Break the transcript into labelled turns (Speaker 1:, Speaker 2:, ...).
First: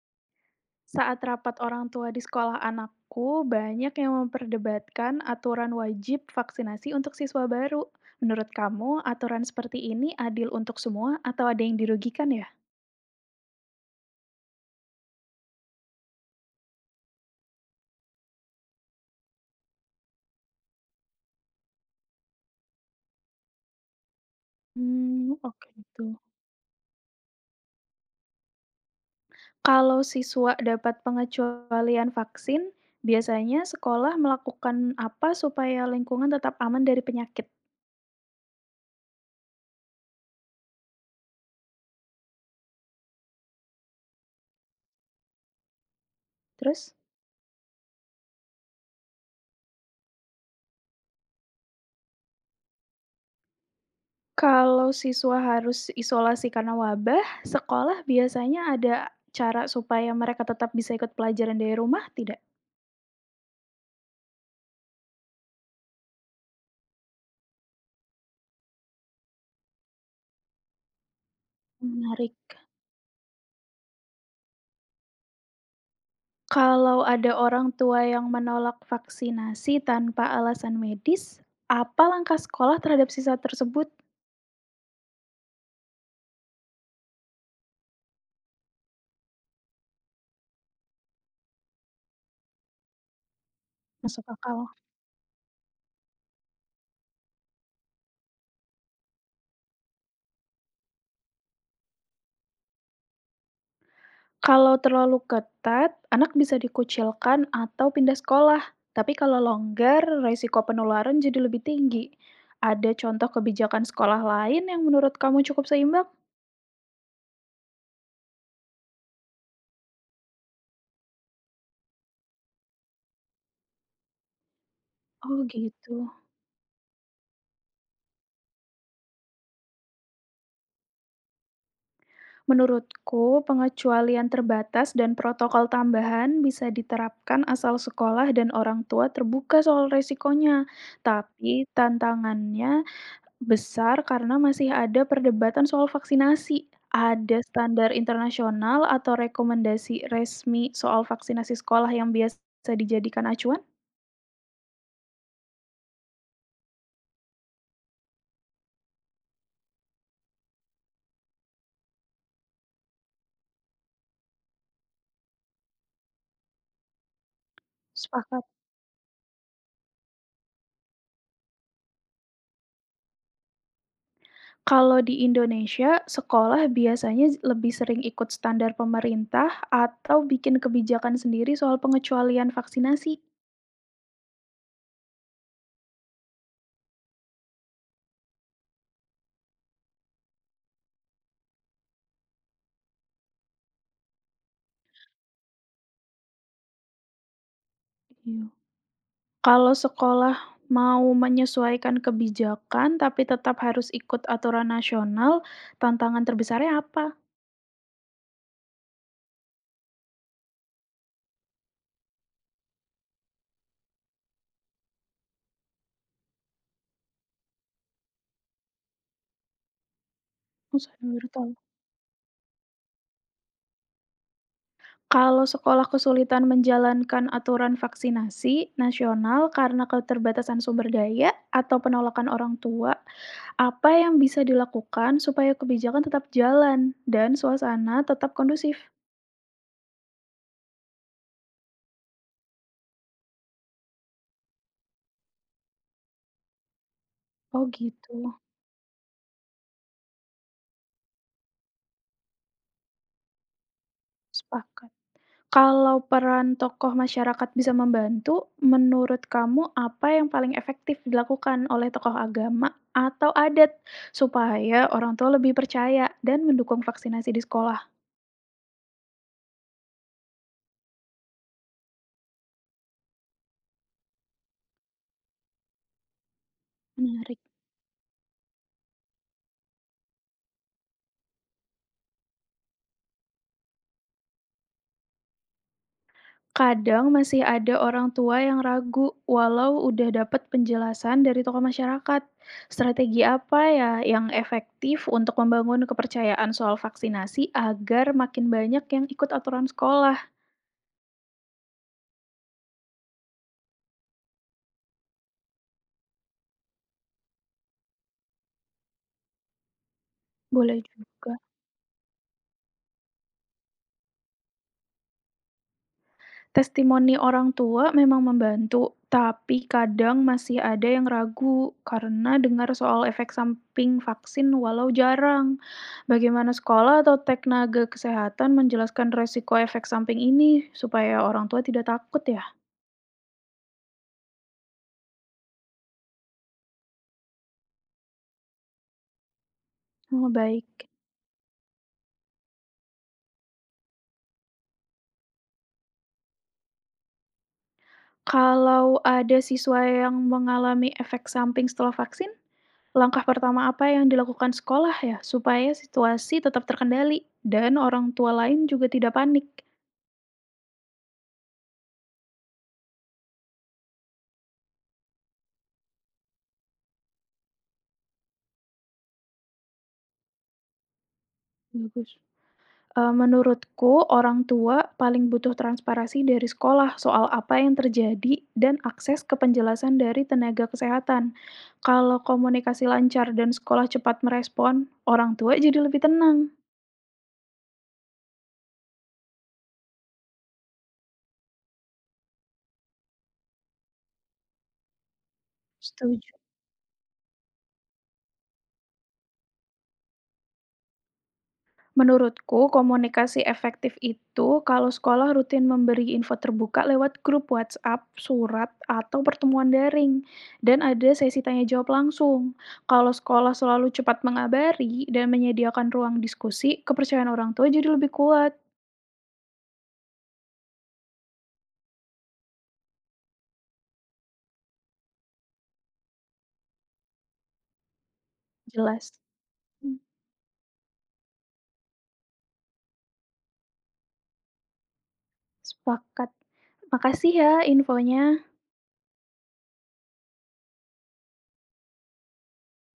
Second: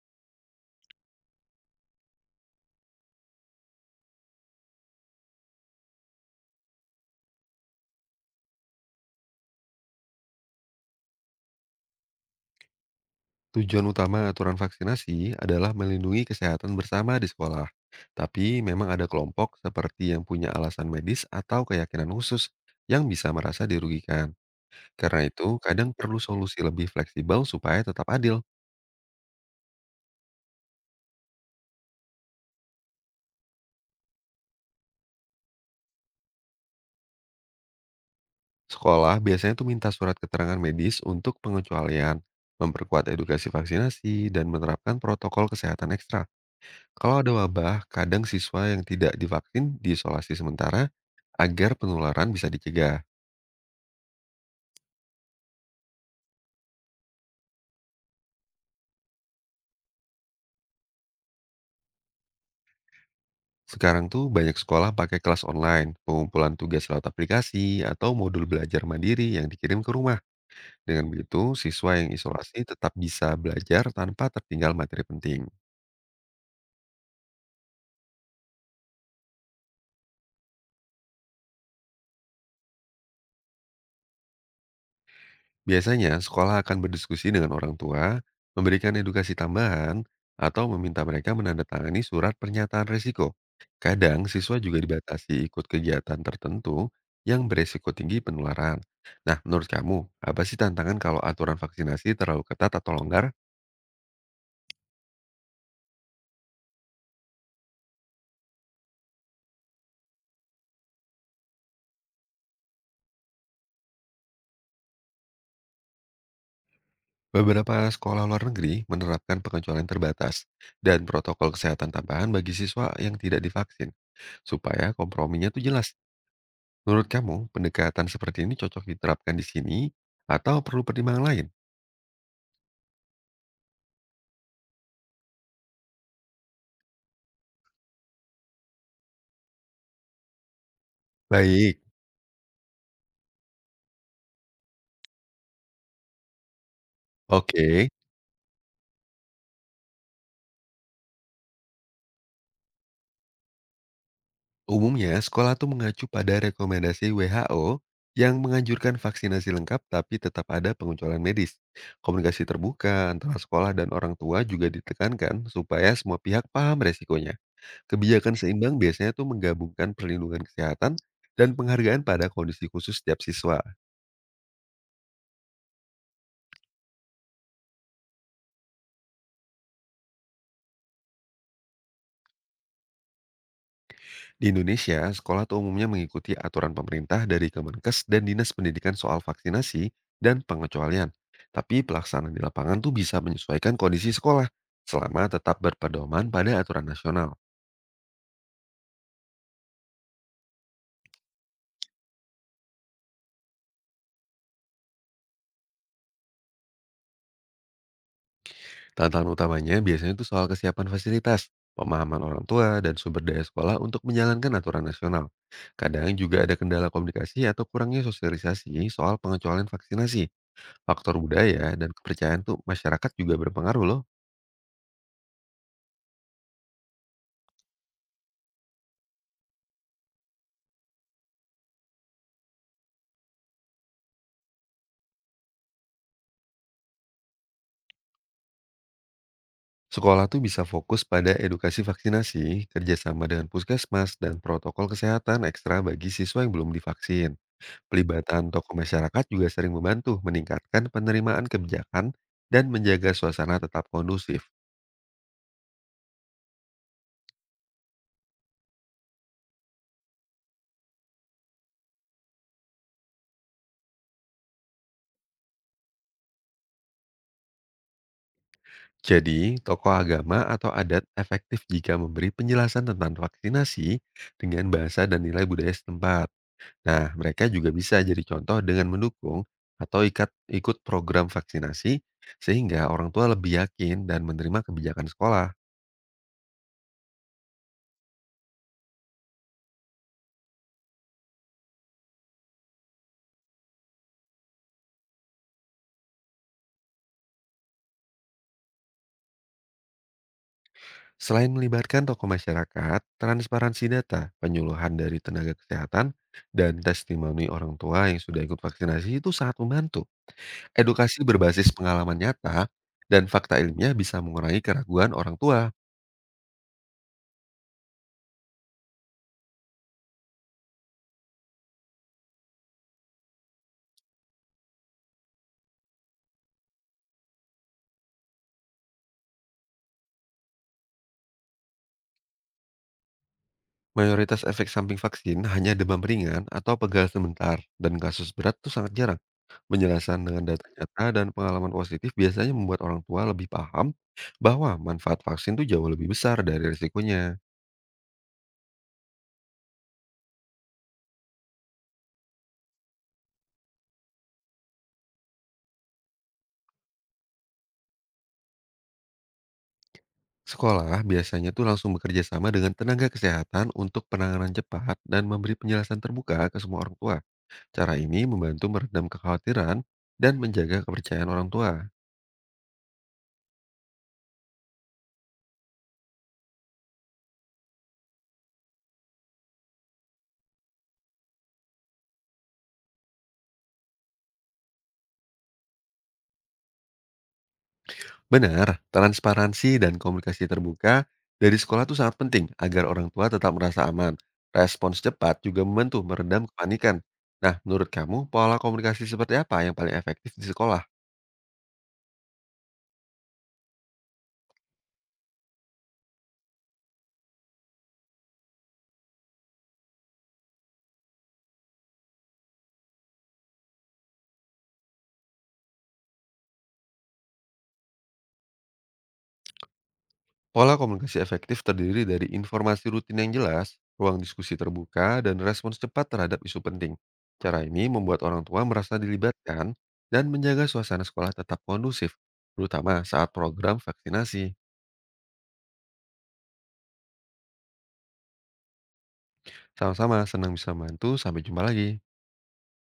Speaker 1: Saat rapat orang tua di sekolah anakku, banyak yang memperdebatkan aturan wajib vaksinasi untuk siswa baru. Menurut kamu, aturan seperti ini adil untuk semua atau ada yang dirugikan ya?
Speaker 2: Tujuan utama aturan vaksinasi adalah melindungi kesehatan bersama di sekolah. Tapi memang ada kelompok seperti yang punya alasan medis atau keyakinan khusus yang bisa merasa dirugikan. Karena
Speaker 1: Hmm,
Speaker 2: itu,
Speaker 1: oke
Speaker 2: kadang
Speaker 1: itu.
Speaker 2: perlu solusi lebih fleksibel supaya tetap adil.
Speaker 1: Kalau siswa dapat pengecualian vaksin, biasanya sekolah melakukan apa supaya lingkungan tetap aman dari penyakit?
Speaker 2: Sekolah biasanya tuh minta surat keterangan medis untuk pengecualian, memperkuat edukasi vaksinasi, dan menerapkan protokol kesehatan ekstra.
Speaker 1: Terus?
Speaker 2: Kalau ada wabah, kadang siswa yang tidak divaksin diisolasi sementara agar penularan bisa dicegah.
Speaker 1: Kalau siswa harus isolasi karena wabah, sekolah biasanya ada cara supaya mereka tetap bisa ikut pelajaran dari rumah tidak?
Speaker 2: Sekarang tuh banyak sekolah pakai kelas online, pengumpulan tugas lewat aplikasi, atau modul belajar mandiri yang dikirim ke rumah. Dengan begitu, siswa yang
Speaker 1: Menarik.
Speaker 2: isolasi tetap bisa belajar tanpa tertinggal materi penting.
Speaker 1: Kalau ada orang tua yang menolak vaksinasi tanpa alasan medis, apa langkah sekolah terhadap siswa tersebut?
Speaker 2: Biasanya, sekolah akan berdiskusi dengan orang tua, memberikan edukasi tambahan, atau meminta mereka menandatangani surat pernyataan risiko. Kadang,
Speaker 1: Masuk
Speaker 2: siswa
Speaker 1: akal.
Speaker 2: juga dibatasi ikut kegiatan tertentu yang beresiko tinggi penularan. Nah, menurut kamu, apa sih tantangan kalau aturan vaksinasi terlalu ketat atau longgar?
Speaker 1: Kalau terlalu ketat, anak bisa dikucilkan atau pindah sekolah. Tapi kalau longgar, risiko penularan jadi lebih tinggi. Ada contoh kebijakan sekolah lain yang menurut kamu cukup seimbang?
Speaker 2: Beberapa sekolah luar negeri menerapkan pengecualian terbatas dan protokol kesehatan tambahan bagi siswa yang tidak divaksin, supaya
Speaker 1: Oh
Speaker 2: komprominya tuh jelas.
Speaker 1: gitu.
Speaker 2: Menurut kamu, pendekatan seperti ini cocok diterapkan di sini atau perlu pertimbangan lain?
Speaker 1: Menurutku, pengecualian terbatas dan protokol tambahan bisa diterapkan asal sekolah dan orang tua terbuka soal resikonya. Tapi
Speaker 2: Baik,
Speaker 1: tantangannya besar karena masih ada perdebatan soal vaksinasi. Ada
Speaker 2: oke.
Speaker 1: standar internasional atau rekomendasi resmi soal vaksinasi sekolah yang biasa dijadikan acuan?
Speaker 2: Umumnya, sekolah tuh mengacu pada rekomendasi WHO yang menganjurkan vaksinasi lengkap tapi tetap ada pengecualian medis. Komunikasi terbuka antara sekolah dan orang tua juga ditekankan supaya semua pihak paham resikonya. Kebijakan
Speaker 1: Sepakat.
Speaker 2: seimbang biasanya tuh menggabungkan perlindungan kesehatan dan penghargaan pada kondisi khusus setiap siswa.
Speaker 1: Kalau di Indonesia, sekolah biasanya lebih sering ikut standar pemerintah atau bikin kebijakan sendiri soal pengecualian vaksinasi.
Speaker 2: Di Indonesia, sekolah tuh umumnya mengikuti aturan pemerintah dari Kemenkes dan Dinas Pendidikan soal vaksinasi dan pengecualian. Tapi pelaksanaan di lapangan tuh bisa menyesuaikan kondisi sekolah selama tetap berpedoman pada aturan nasional.
Speaker 1: Iya. Kalau sekolah mau menyesuaikan kebijakan tapi tetap harus ikut aturan nasional, tantangan terbesarnya apa?
Speaker 2: Tantangan utamanya biasanya itu soal kesiapan fasilitas, pemahaman orang tua, dan sumber daya sekolah untuk menjalankan aturan nasional. Kadang juga ada kendala komunikasi atau kurangnya sosialisasi soal pengecualian vaksinasi.
Speaker 1: Mas
Speaker 2: Faktor
Speaker 1: menurut kamu?
Speaker 2: budaya dan kepercayaan tuh masyarakat juga berpengaruh loh.
Speaker 1: Kalau sekolah kesulitan menjalankan aturan vaksinasi nasional karena keterbatasan sumber daya atau penolakan orang tua? Apa yang bisa dilakukan supaya kebijakan tetap jalan dan suasana tetap kondusif?
Speaker 2: Sekolah tuh bisa fokus pada edukasi vaksinasi, kerjasama dengan puskesmas, dan protokol kesehatan ekstra bagi siswa yang belum divaksin.
Speaker 1: Oh gitu,
Speaker 2: Pelibatan tokoh masyarakat juga sering membantu meningkatkan penerimaan kebijakan dan menjaga suasana tetap kondusif.
Speaker 1: sepakat. Kalau peran tokoh masyarakat bisa membantu, menurut kamu apa yang paling efektif dilakukan oleh tokoh agama atau adat supaya orang tua lebih percaya dan mendukung vaksinasi di sekolah?
Speaker 2: Jadi, tokoh agama atau adat efektif jika memberi penjelasan tentang vaksinasi dengan bahasa dan nilai budaya setempat. Nah,
Speaker 1: Menarik.
Speaker 2: mereka juga bisa jadi contoh dengan mendukung atau ikut program vaksinasi sehingga orang tua lebih yakin dan menerima kebijakan sekolah.
Speaker 1: Kadang masih ada orang tua yang ragu walau udah dapat penjelasan dari tokoh masyarakat. Strategi apa ya yang efektif untuk membangun kepercayaan soal vaksinasi agar makin banyak yang ikut aturan sekolah?
Speaker 2: Selain melibatkan tokoh masyarakat, transparansi data, penyuluhan dari tenaga kesehatan, dan testimoni orang tua yang sudah ikut vaksinasi itu sangat membantu.
Speaker 1: Boleh
Speaker 2: Edukasi
Speaker 1: juga.
Speaker 2: berbasis pengalaman nyata dan fakta ilmiah bisa mengurangi keraguan orang tua.
Speaker 1: Testimoni orang tua memang membantu, tapi kadang masih ada yang ragu karena dengar soal efek samping vaksin walau jarang. Bagaimana sekolah atau teknaga kesehatan menjelaskan resiko efek samping ini supaya orang tua tidak takut ya?
Speaker 2: Mayoritas efek samping vaksin hanya demam ringan atau pegal sebentar, dan kasus berat itu sangat jarang. Penjelasan
Speaker 1: Oh,
Speaker 2: dengan data
Speaker 1: baik.
Speaker 2: nyata dan pengalaman positif biasanya membuat orang tua lebih paham bahwa manfaat vaksin itu jauh lebih besar dari risikonya.
Speaker 1: Kalau ada siswa yang mengalami efek samping setelah vaksin, langkah pertama apa yang dilakukan sekolah ya supaya situasi tetap terkendali dan orang tua lain juga tidak panik?
Speaker 2: Sekolah biasanya tuh langsung bekerja sama dengan tenaga kesehatan untuk penanganan cepat dan memberi penjelasan terbuka ke semua orang tua. Cara ini membantu meredam kekhawatiran dan menjaga kepercayaan orang tua.
Speaker 1: Bagus. Menurutku orang tua paling butuh transparansi dari sekolah soal apa yang terjadi dan akses ke penjelasan dari tenaga kesehatan. Kalau komunikasi lancar dan sekolah cepat merespon, orang tua jadi lebih tenang.
Speaker 2: Benar, transparansi dan komunikasi terbuka dari sekolah itu sangat penting agar orang tua tetap merasa aman. Respons cepat juga membantu
Speaker 1: Setuju.
Speaker 2: meredam kepanikan. Nah, menurut kamu pola komunikasi seperti apa yang paling efektif di sekolah?
Speaker 1: Menurutku, komunikasi efektif itu kalau sekolah rutin memberi info terbuka lewat grup WhatsApp, surat, atau pertemuan daring, dan ada sesi tanya jawab langsung. Kalau sekolah selalu cepat mengabari dan menyediakan ruang diskusi, kepercayaan orang tua jadi lebih kuat.
Speaker 2: Pola komunikasi efektif terdiri dari informasi rutin yang jelas, ruang diskusi terbuka, dan respons cepat terhadap isu penting. Cara ini membuat orang tua merasa
Speaker 1: Jelas.
Speaker 2: dilibatkan
Speaker 1: Hmm,
Speaker 2: dan menjaga suasana sekolah tetap kondusif, terutama saat program vaksinasi.
Speaker 1: sepakat. Makasih ya infonya.
Speaker 2: Sama-sama, senang bisa membantu. Sampai jumpa lagi.